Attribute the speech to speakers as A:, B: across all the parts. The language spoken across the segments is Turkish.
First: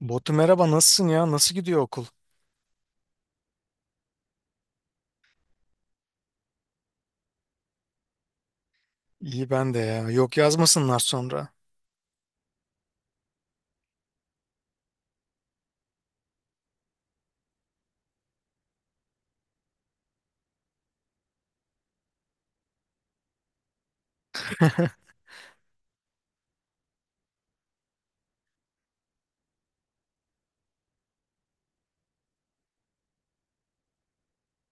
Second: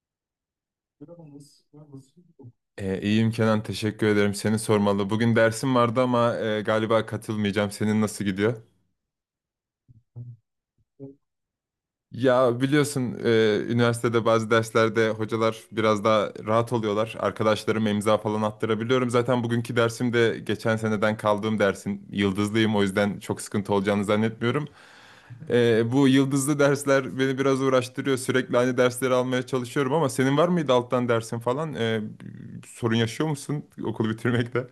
A: Botu merhaba nasılsın ya? Nasıl gidiyor okul? İyi ben de ya. Yok yazmasınlar sonra.
B: Zannetmiyorum. Bu yıldızlı dersler beni biraz uğraştırıyor. Sürekli aynı dersleri almaya çalışıyorum ama senin var mıydı alttan dersin falan? Sorun yaşıyor musun okulu bitirmekte?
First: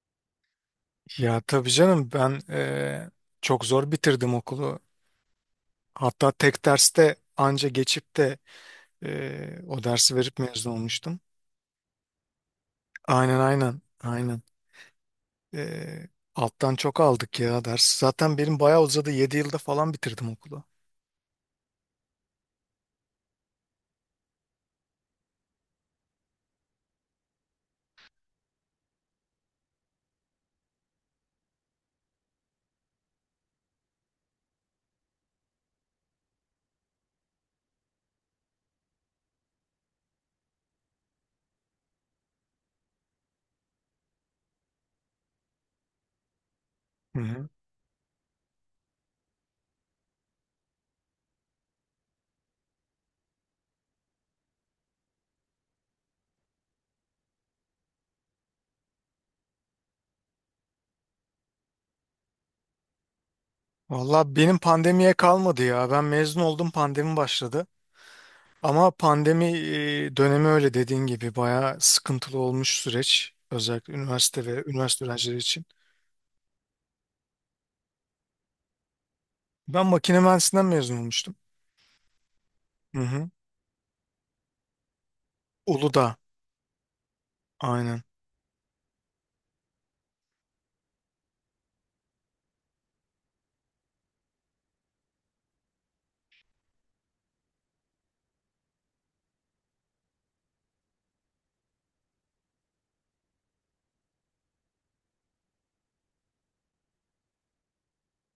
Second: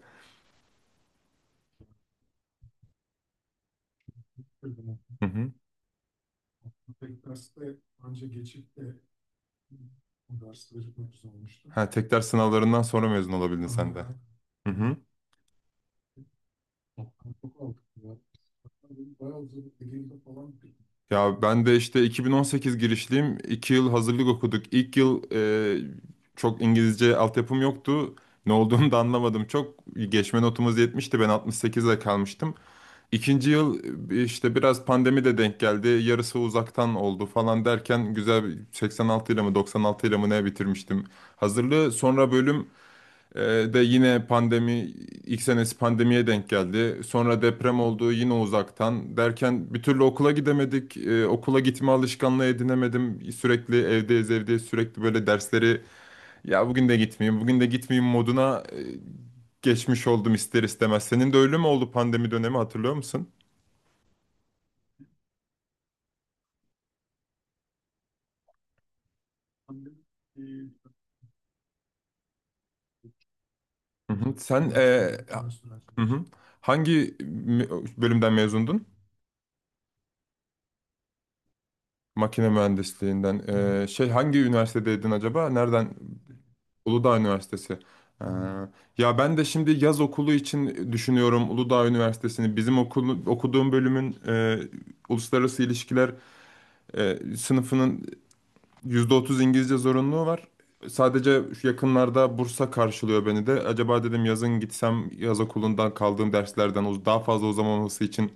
A: Ya tabii canım ben çok zor bitirdim okulu.
B: Hı hı.
A: Hatta tek derste anca geçip de o dersi verip mezun olmuştum.
B: Ha, tek ders sınavlarından sonra mezun
A: Aynen,
B: olabildin
A: aynen,
B: sen de.
A: aynen.
B: Hı hı.
A: Eee, alttan çok aldık ya ders. Zaten benim bayağı uzadı, 7 yılda falan bitirdim okulu.
B: Ya ben de işte 2018 girişliyim. 2 yıl hazırlık okuduk. İlk yıl çok İngilizce altyapım yoktu. Ne olduğunu da anlamadım. Çok geçme notumuz 70'ti. Ben 68'de kalmıştım. İkinci yıl işte biraz pandemi de denk geldi. Yarısı uzaktan oldu falan derken güzel bir 86 ile mi 96 ile mi ne bitirmiştim hazırlığı. Sonra bölüm de yine pandemi ilk senesi pandemiye denk geldi.
A: Hı
B: Sonra
A: hı.
B: deprem oldu yine uzaktan derken bir türlü okula gidemedik. Okula gitme alışkanlığı edinemedim. Sürekli evdeyiz evdeyiz sürekli böyle dersleri ya bugün de gitmeyeyim bugün de gitmeyeyim moduna geçmiş oldum ister istemez. Senin de öyle mi oldu pandemi dönemi hatırlıyor musun?
A: Valla benim pandemiye kalmadı ya. Ben mezun oldum, pandemi başladı. Ama pandemi dönemi öyle dediğin gibi bayağı sıkıntılı olmuş süreç. Özellikle
B: Hı hı.
A: üniversite ve
B: Sen,
A: üniversite öğrencileri için.
B: hı hı, hangi bölümden mezundun?
A: Ben makine mühendisinden mezun olmuştum.
B: Makine
A: Hı hı.
B: mühendisliğinden. Şey, hangi üniversitedeydin acaba? Nereden?
A: Uludağ.
B: Uludağ Üniversitesi.
A: Aynen.
B: Aynen. Ya ben de şimdi yaz okulu için düşünüyorum Uludağ Üniversitesi'ni. Okuduğum bölümün uluslararası ilişkiler sınıfının %30 İngilizce zorunluluğu var. Sadece şu yakınlarda Bursa karşılıyor beni de. Acaba dedim yazın gitsem yaz okulundan kaldığım derslerden daha fazla uzamaması için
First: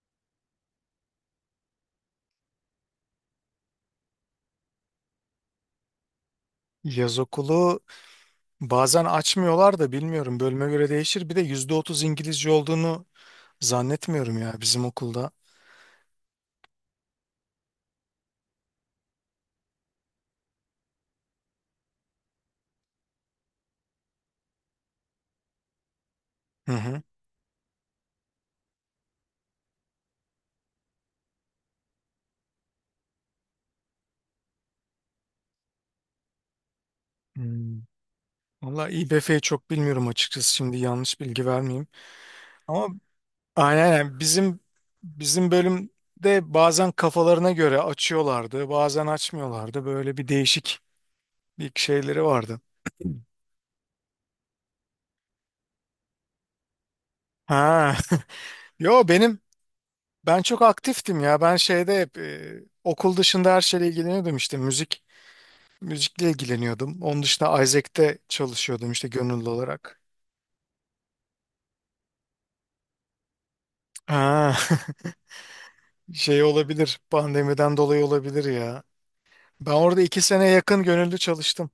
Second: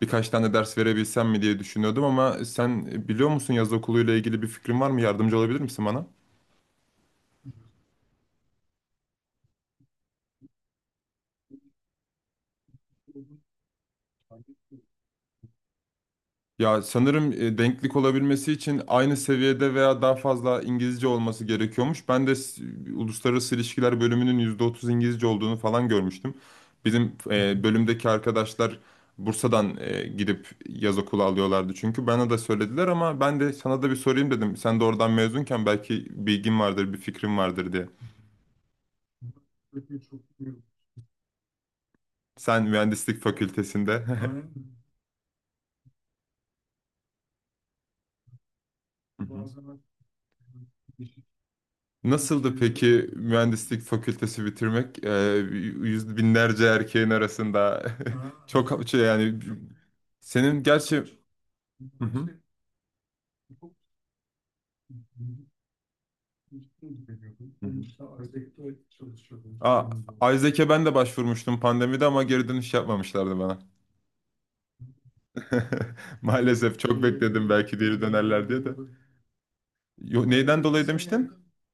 B: birkaç tane ders verebilsem mi diye düşünüyordum ama sen biliyor musun yaz okuluyla ilgili bir fikrin var mı? Yardımcı olabilir misin bana?
A: Yaz okulu bazen açmıyorlar da, bilmiyorum, bölüme göre değişir. Bir de %30 İngilizce olduğunu zannetmiyorum ya bizim okulda.
B: Ya sanırım denklik olabilmesi için aynı seviyede veya daha fazla İngilizce olması gerekiyormuş. Uluslararası ilişkiler bölümünün %30 İngilizce olduğunu falan görmüştüm.
A: Hı hı.
B: Bizim bölümdeki arkadaşlar Bursa'dan gidip yaz okulu alıyorlardı çünkü bana da söylediler ama ben de sana da bir sorayım dedim. Sen de oradan mezunken belki bilgin vardır, bir fikrin vardır
A: Hmm.
B: diye.
A: Valla İBF'yi çok bilmiyorum açıkçası, şimdi yanlış bilgi vermeyeyim.
B: Sen
A: Ama
B: mühendislik
A: aynen,
B: fakültesinde.
A: aynen. Bizim bölümde bazen kafalarına göre açıyorlardı, bazen
B: Hı hı.
A: açmıyorlardı. Böyle bir değişik bir şeyleri
B: Nasıldı
A: vardı.
B: peki mühendislik fakültesi bitirmek? Yüz binlerce erkeğin arasında
A: Ha.
B: çok şey
A: Yo,
B: yani
A: ben çok
B: senin gerçi.
A: aktiftim ya. Ben şeyde
B: Hı
A: hep
B: hı.
A: okul dışında her şeyle ilgileniyordum, işte müzikle
B: Hı
A: ilgileniyordum. Onun dışında Isaac'te
B: hı.
A: çalışıyordum, işte gönüllü
B: Aa,
A: olarak.
B: Isaac'e ben de başvurmuştum pandemide ama geri dönüş yapmamışlardı bana.
A: Ha. Şey
B: Maalesef
A: olabilir.
B: çok bekledim
A: Pandemiden
B: belki geri
A: dolayı olabilir
B: dönerler diye de.
A: ya. Ben orada iki
B: Yo,
A: sene
B: neyden
A: yakın
B: dolayı
A: gönüllü
B: demiştin?
A: çalıştım.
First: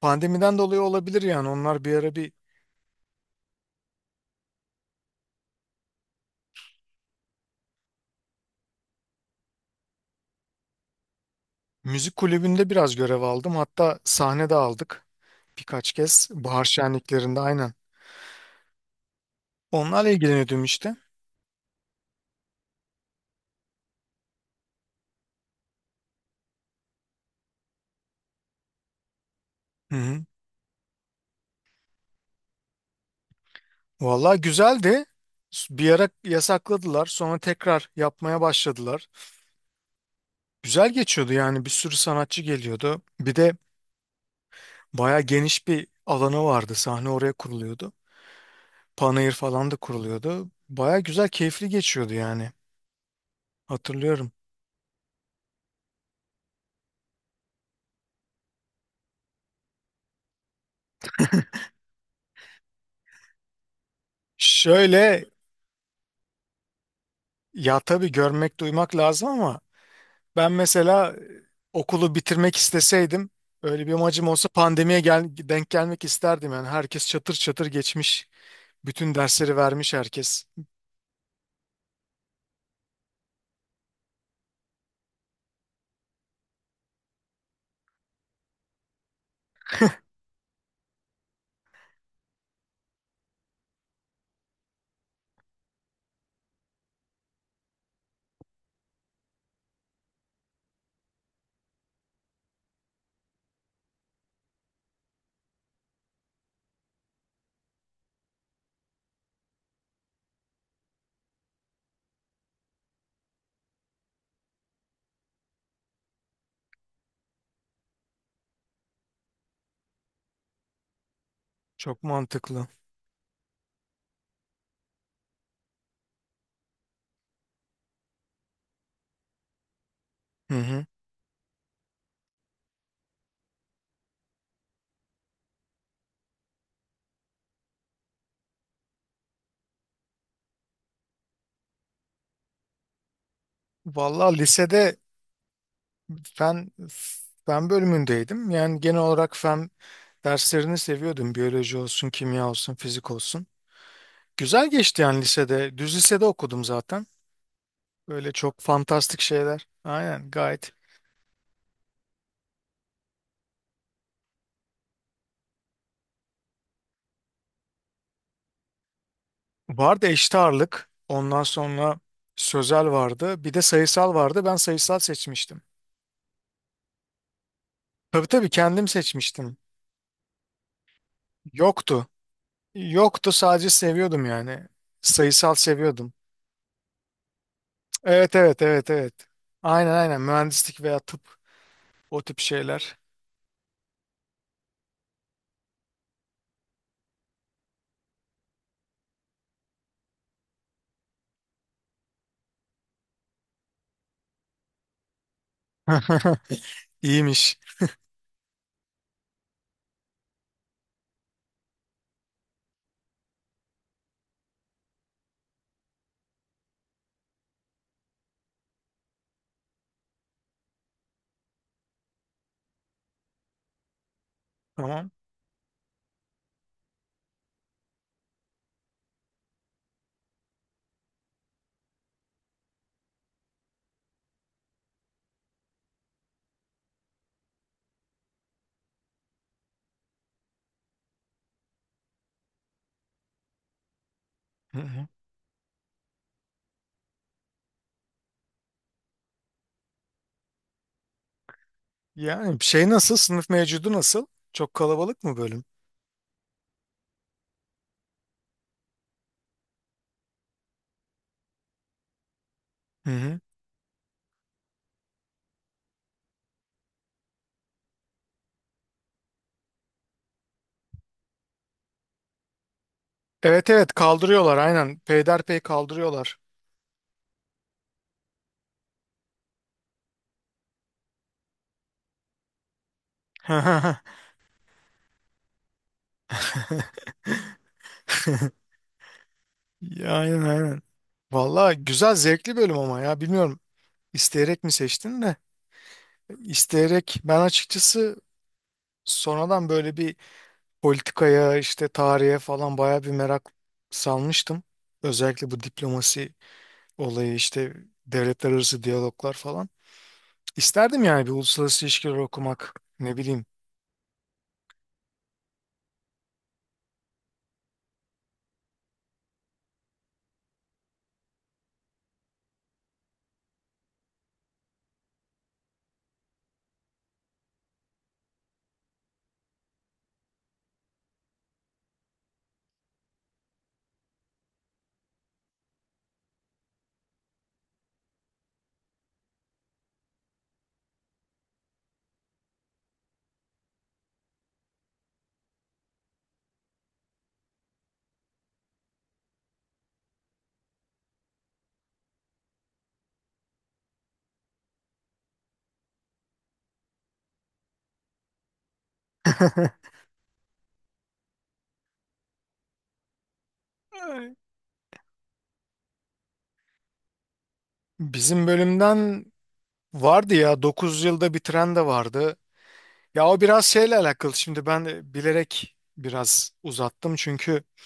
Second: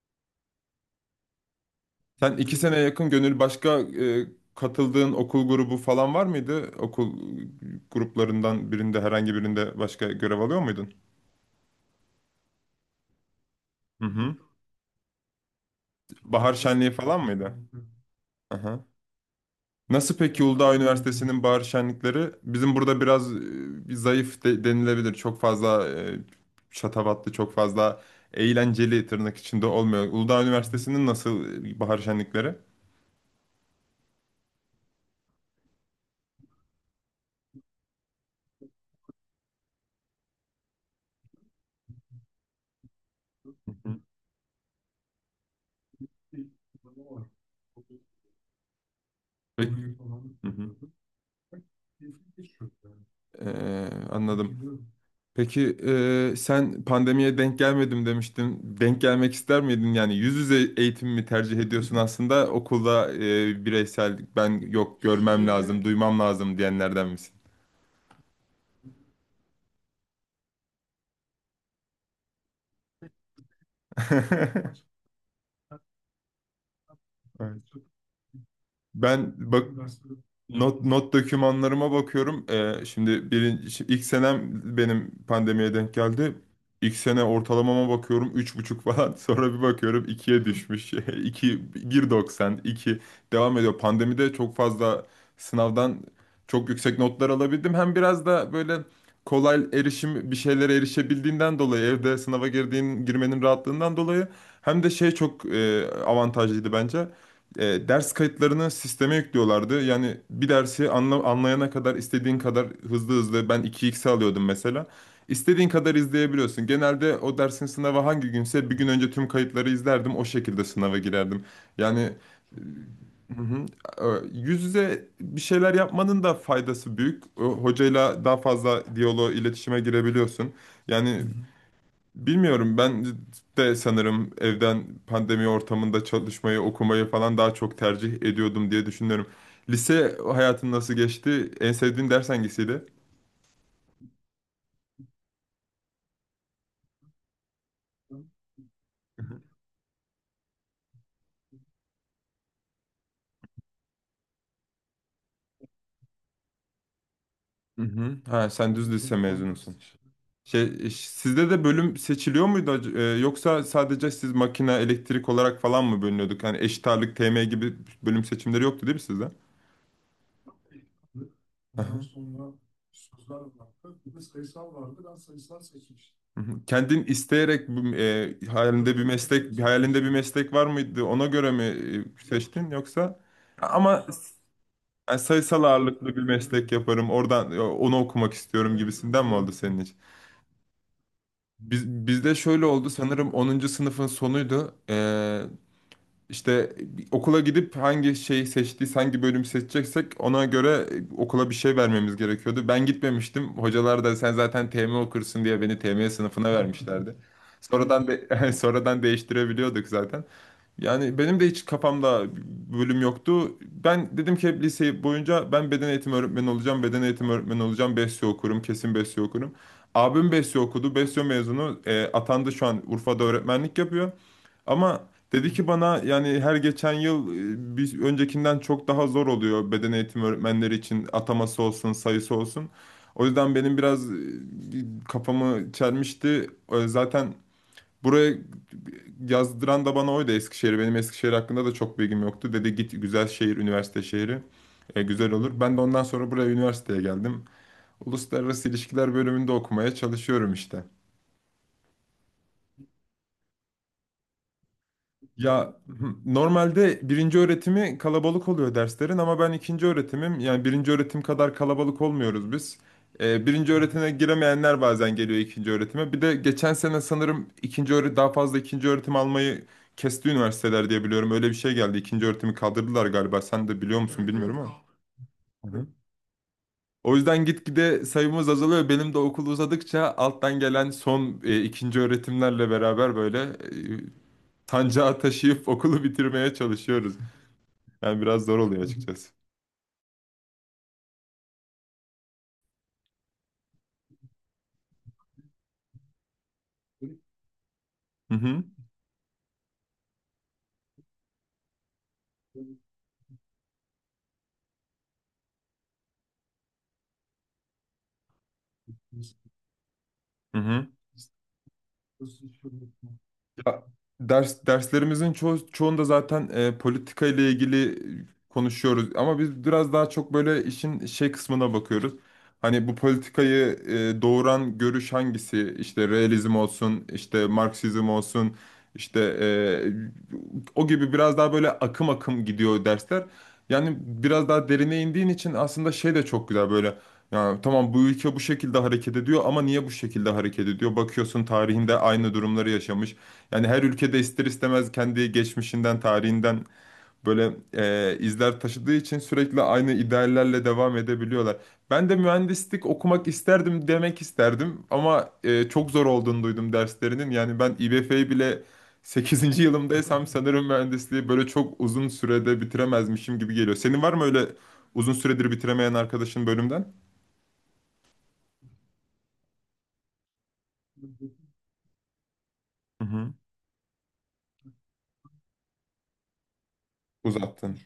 A: Pandemiden dolayı olabilir yani. Onlar bir ara bir
B: Sen 2 sene yakın Gönül, başka katıldığın okul grubu falan var mıydı? Okul gruplarından birinde herhangi birinde başka görev alıyor muydun?
A: müzik kulübünde biraz görev aldım. Hatta
B: Hı hı.
A: sahne de aldık birkaç kez.
B: Bahar
A: Bahar
B: şenliği falan
A: şenliklerinde,
B: mıydı?
A: aynen.
B: Aha.
A: Onlarla
B: Nasıl peki
A: ilgileniyordum
B: Uludağ
A: işte.
B: Üniversitesi'nin bahar şenlikleri? Bizim burada biraz bir zayıf denilebilir. Çok fazla şatafatlı, çok fazla eğlenceli tırnak içinde
A: Hı
B: olmuyor.
A: hı.
B: Uludağ Üniversitesi'nin nasıl bahar şenlikleri?
A: Vallahi güzeldi. Bir ara yasakladılar, sonra tekrar yapmaya başladılar. Güzel geçiyordu yani. Bir sürü sanatçı geliyordu. Bir de
B: Hı hı.
A: baya geniş bir alanı vardı, sahne oraya kuruluyordu. Panayır falan da
B: Peki. Hı
A: kuruluyordu.
B: hı.
A: Baya güzel, keyifli geçiyordu yani. Hatırlıyorum.
B: Anladım. Peki sen pandemiye denk gelmedim demiştin. Denk gelmek ister miydin? Yani yüz yüze eğitim mi tercih ediyorsun aslında okulda bireysel ben yok
A: Şöyle,
B: görmem lazım, duymam lazım diyenlerden misin?
A: ya tabii görmek, duymak lazım ama ben mesela okulu bitirmek isteseydim, öyle bir amacım olsa, pandemiye denk gelmek isterdim. Yani herkes çatır çatır geçmiş. Bütün
B: Ben
A: dersleri
B: bak,
A: vermiş herkes.
B: not dokümanlarıma bakıyorum. Şimdi ilk senem benim pandemiye denk geldi. İlk sene ortalamama bakıyorum üç buçuk falan. Sonra bir bakıyorum ikiye düşmüş. iki bir doksan iki devam ediyor. Pandemide çok fazla sınavdan çok yüksek notlar alabildim. Hem biraz da böyle kolay erişim bir şeylere erişebildiğinden dolayı evde sınava girdiğin girmenin rahatlığından dolayı hem de şey çok avantajlıydı bence. Ders kayıtlarını sisteme yüklüyorlardı. Yani bir dersi anlayana kadar istediğin kadar hızlı hızlı ben 2x alıyordum mesela. İstediğin kadar izleyebiliyorsun. Genelde o dersin sınavı hangi günse bir gün önce tüm kayıtları izlerdim. O şekilde sınava girerdim.
A: Çok
B: Yani.
A: mantıklı.
B: Hı hı. Yüz yüze bir şeyler yapmanın da faydası büyük. O hocayla daha fazla diyaloğa, iletişime girebiliyorsun.
A: Hı hı.
B: Yani bilmiyorum ben de sanırım evden pandemi ortamında çalışmayı, okumayı falan daha çok tercih ediyordum diye düşünüyorum. Lise hayatın nasıl geçti? En sevdiğin ders hangisiydi?
A: Vallahi lisede fen fen bölümündeydim. Yani genel olarak fen derslerini seviyordum. Biyoloji olsun, kimya olsun, fizik olsun. Güzel geçti yani lisede. Düz lisede okudum zaten.
B: Hı hı.
A: Böyle
B: Ha,
A: çok
B: sen düz lise
A: fantastik şeyler.
B: mezunusun.
A: Aynen, gayet.
B: Şey, sizde de bölüm seçiliyor muydu yoksa sadece siz makine, elektrik olarak falan mı bölünüyorduk? Yani eşit ağırlık, TM gibi bölüm seçimleri yoktu değil mi sizde?
A: Vardı eşit ağırlık. Ondan
B: Hı
A: sonra
B: hı.
A: sözel vardı. Bir de sayısal vardı. Ben sayısal seçmiştim.
B: Hı hı. Kendin isteyerek
A: Tabii, tabii, kendim
B: hayalinde bir
A: seçmiştim.
B: meslek, hayalinde bir meslek var mıydı? Ona göre mi
A: Yoktu.
B: seçtin yoksa?
A: Yoktu, sadece
B: Ama
A: seviyordum yani.
B: yani
A: Sayısal
B: sayısal
A: seviyordum.
B: ağırlıklı bir meslek yaparım. Oradan onu okumak
A: Evet, evet,
B: istiyorum
A: evet, evet.
B: gibisinden mi oldu senin
A: Aynen,
B: için?
A: aynen, mühendislik veya tıp, o
B: Bizde
A: tip
B: şöyle oldu
A: şeyler.
B: sanırım 10. sınıfın sonuydu. İşte okula gidip hangi şeyi seçtiysek, hangi bölüm seçeceksek ona göre okula bir şey vermemiz gerekiyordu. Ben gitmemiştim. Hocalar da sen zaten TM okursun diye beni TM sınıfına vermişlerdi.
A: İyiymiş.
B: Sonradan değiştirebiliyorduk zaten. Yani benim de hiç kafamda bölüm yoktu. Ben dedim ki hep lise boyunca ben beden eğitimi öğretmeni olacağım, beden eğitimi öğretmeni olacağım, besyo okurum, kesin besyo okurum. Abim besyo okudu, besyo mezunu, atandı şu an Urfa'da öğretmenlik yapıyor. Ama
A: Tamam.
B: dedi ki bana yani her geçen yıl bir öncekinden çok daha zor oluyor beden eğitimi öğretmenleri için ataması olsun, sayısı olsun. O yüzden benim biraz kafamı çelmişti. Zaten buraya yazdıran da bana oydu, Eskişehir. Benim Eskişehir hakkında da çok bilgim yoktu. Dedi git güzel şehir, üniversite şehri.
A: Hı hı.
B: Güzel olur. Ben de ondan sonra buraya üniversiteye geldim. Uluslararası İlişkiler bölümünde okumaya çalışıyorum işte.
A: Yani şey nasıl? Sınıf mevcudu nasıl? Çok kalabalık mı bölüm?
B: Ya hı, normalde birinci öğretimi kalabalık oluyor derslerin ama ben ikinci öğretimim. Yani birinci öğretim kadar kalabalık olmuyoruz biz.
A: Hı hı.
B: Birinci öğretime giremeyenler bazen geliyor ikinci öğretime. Bir de geçen sene sanırım ikinci öğret daha fazla ikinci öğretim almayı kesti üniversiteler diye biliyorum. Öyle bir şey geldi. İkinci öğretimi kaldırdılar galiba. Sen
A: Evet,
B: de
A: evet,
B: biliyor musun? Evet,
A: kaldırıyorlar
B: bilmiyorum, evet.
A: aynen.
B: Ama.
A: Peyderpey
B: Hı hı.
A: kaldırıyorlar.
B: O yüzden gitgide sayımız azalıyor. Benim de okul uzadıkça alttan gelen son ikinci öğretimlerle beraber böyle sancağı taşıyıp okulu bitirmeye çalışıyoruz. Yani biraz zor oluyor açıkçası.
A: Ya, aynen, aynen. Valla güzel, zevkli bölüm ama ya bilmiyorum, isteyerek mi seçtin de isteyerek? Ben açıkçası
B: Hı hı.
A: sonradan böyle bir politikaya, işte tarihe falan baya bir merak salmıştım. Özellikle bu diplomasi olayı, işte devletler arası diyaloglar falan.
B: Hı hı.
A: İsterdim yani bir uluslararası ilişkiler okumak, ne bileyim.
B: Ya, derslerimizin çoğunda zaten politika ile ilgili konuşuyoruz ama biz biraz daha çok böyle işin şey kısmına bakıyoruz. Hani bu politikayı doğuran görüş hangisi? İşte realizm olsun, işte Marksizm olsun, işte o gibi biraz daha böyle akım akım gidiyor dersler. Yani biraz daha derine indiğin için aslında şey de çok güzel böyle. Ya tamam bu ülke bu şekilde hareket ediyor ama niye bu şekilde hareket ediyor? Bakıyorsun tarihinde aynı durumları yaşamış. Yani her ülkede ister istemez kendi geçmişinden, tarihinden böyle izler taşıdığı için sürekli aynı ideallerle devam edebiliyorlar. Ben de mühendislik okumak isterdim demek isterdim ama çok zor olduğunu duydum derslerinin. Yani ben İBF'yi bile sekizinci yılımdaysam sanırım mühendisliği böyle çok uzun sürede bitiremezmişim gibi geliyor. Senin var mı öyle uzun süredir bitiremeyen arkadaşın bölümden?
A: Bizim bölümden vardı ya, 9 yılda bitiren de vardı.
B: Hı
A: Ya
B: hı.
A: o biraz şeyle alakalı. Şimdi ben de bilerek biraz uzattım çünkü
B: Uzattın.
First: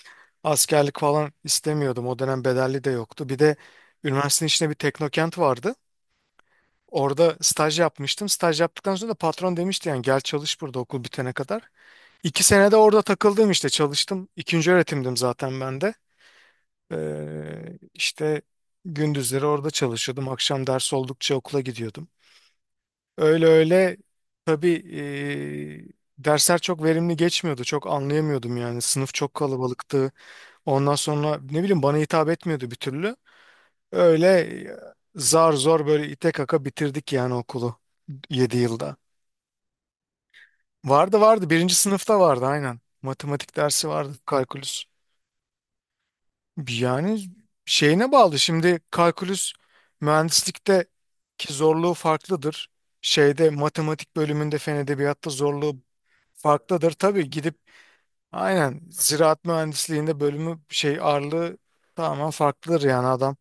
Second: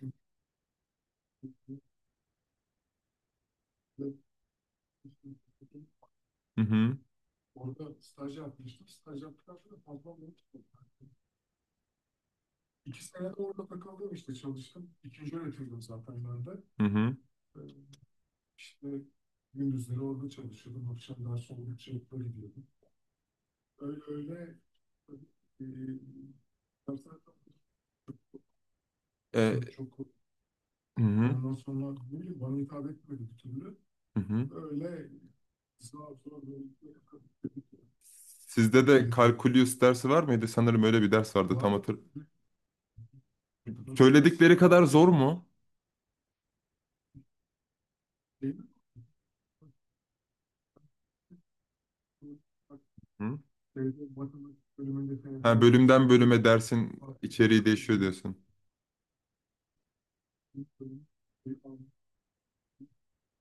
A: askerlik falan istemiyordum. O dönem bedelli de yoktu. Bir de üniversitenin içinde bir teknokent vardı.
B: Hı hı.
A: Orada staj yapmıştım. Staj yaptıktan sonra da patron demişti yani, gel çalış burada okul bitene kadar. 2 sene de orada takıldım işte, çalıştım. İkinci öğretimdim zaten ben de.
B: Hı hı.
A: İşte gündüzleri orada çalışıyordum. Akşam ders oldukça okula gidiyordum. Öyle öyle, tabii dersler çok verimli geçmiyordu. Çok anlayamıyordum yani. Sınıf çok
B: E,
A: kalabalıktı. Ondan
B: Hı hı.
A: sonra ne bileyim, bana hitap etmiyordu bir türlü.
B: Hı
A: Öyle,
B: hı.
A: e, zar zor böyle ite kaka bitirdik yani okulu, 7
B: Sizde
A: yılda.
B: de kalkulüs dersi var mıydı? Sanırım öyle bir
A: Vardı
B: ders
A: vardı
B: vardı tam
A: birinci
B: hatır.
A: sınıfta vardı aynen. Matematik dersi vardı,
B: Söyledikleri kadar
A: kalkülüs.
B: zor mu?
A: Yani şeyine bağlı şimdi, kalkülüs mühendislikte ki zorluğu farklıdır.
B: Hı?
A: Şeyde, matematik bölümünde, fen edebiyatta
B: Ha,
A: zorluğu
B: bölümden bölüme
A: farklıdır.
B: dersin
A: Tabii gidip
B: içeriği değişiyor diyorsun.
A: aynen, ziraat mühendisliğinde bölümü şey ağırlığı tamamen farklıdır yani. Adam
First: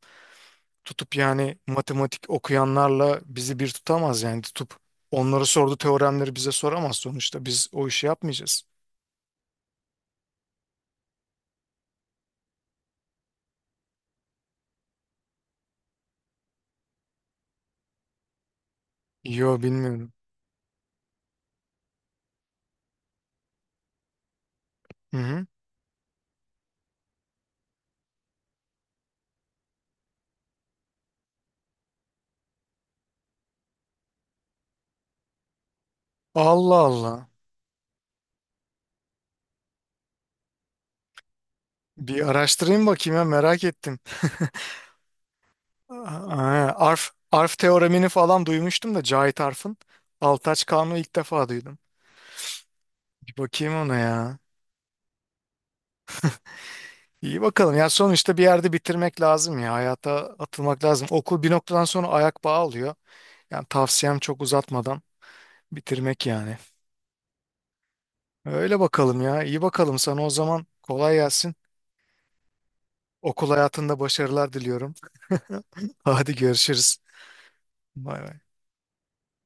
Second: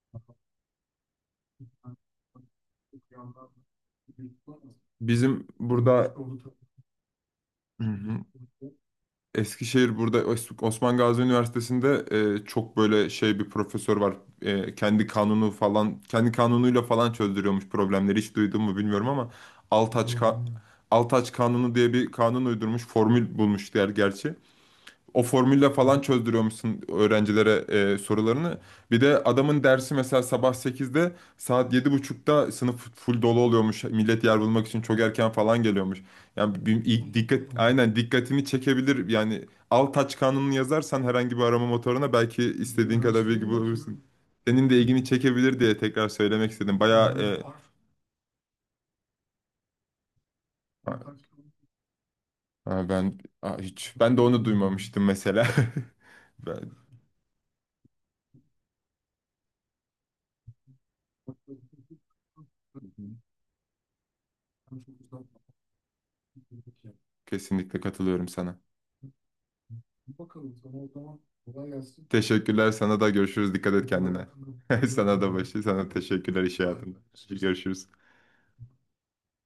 A: tutup yani matematik okuyanlarla bizi bir tutamaz yani, tutup onları
B: Bizim
A: sordu
B: burada başka
A: teoremleri bize
B: tabii.
A: soramaz, sonuçta biz
B: Hı
A: o işi
B: hı.
A: yapmayacağız.
B: Eskişehir burada Osman Gazi Üniversitesi'nde çok böyle şey bir profesör var. Kendi kanunu falan kendi kanunuyla falan çözdürüyormuş problemleri. Hiç duydun mu bilmiyorum ama
A: Yo, bilmiyorum.
B: Altaç ka Altaç Kanunu diye bir kanun uydurmuş. Formül bulmuş diğer gerçi.
A: Hı
B: O
A: hı.
B: formülle falan çözdürüyormuşsun öğrencilere sorularını. Bir de adamın dersi mesela sabah 8'de saat 7.30'da sınıf full dolu oluyormuş. Millet yer bulmak için çok erken falan geliyormuş. Yani
A: Allah
B: ilk
A: Allah.
B: dikkat aynen dikkatini çekebilir. Yani al taç kanununu yazarsan herhangi bir arama motoruna
A: Bir
B: belki
A: araştırayım
B: istediğin
A: bakayım ya,
B: kadar bilgi
A: merak ettim.
B: bulabilirsin. Senin de ilgini çekebilir diye tekrar söylemek
A: Aa,
B: istedim.
A: Arf,
B: Bayağı,
A: Arf teoremini falan duymuştum da, Cahit Arf'ın. Altaç Kanunu ilk
B: ha-
A: defa duydum.
B: ha, ben,
A: Bir
B: ha,
A: bakayım
B: hiç
A: ona
B: ben de
A: ya.
B: onu duymamıştım mesela. Ben
A: İyi bakalım. Ya sonuçta bir yerde bitirmek lazım ya. Hayata atılmak lazım. Okul bir noktadan sonra ayak bağı alıyor. Yani tavsiyem çok uzatmadan bitirmek yani.
B: kesinlikle katılıyorum sana.
A: Öyle bakalım ya. İyi bakalım sana o zaman. Kolay gelsin.
B: Teşekkürler sana da,
A: Okul
B: görüşürüz. Dikkat et
A: hayatında
B: kendine.
A: başarılar diliyorum.
B: Sana da sana
A: Hadi
B: teşekkürler, iş
A: görüşürüz.
B: hayatında. Görüşürüz.
A: Bay bay.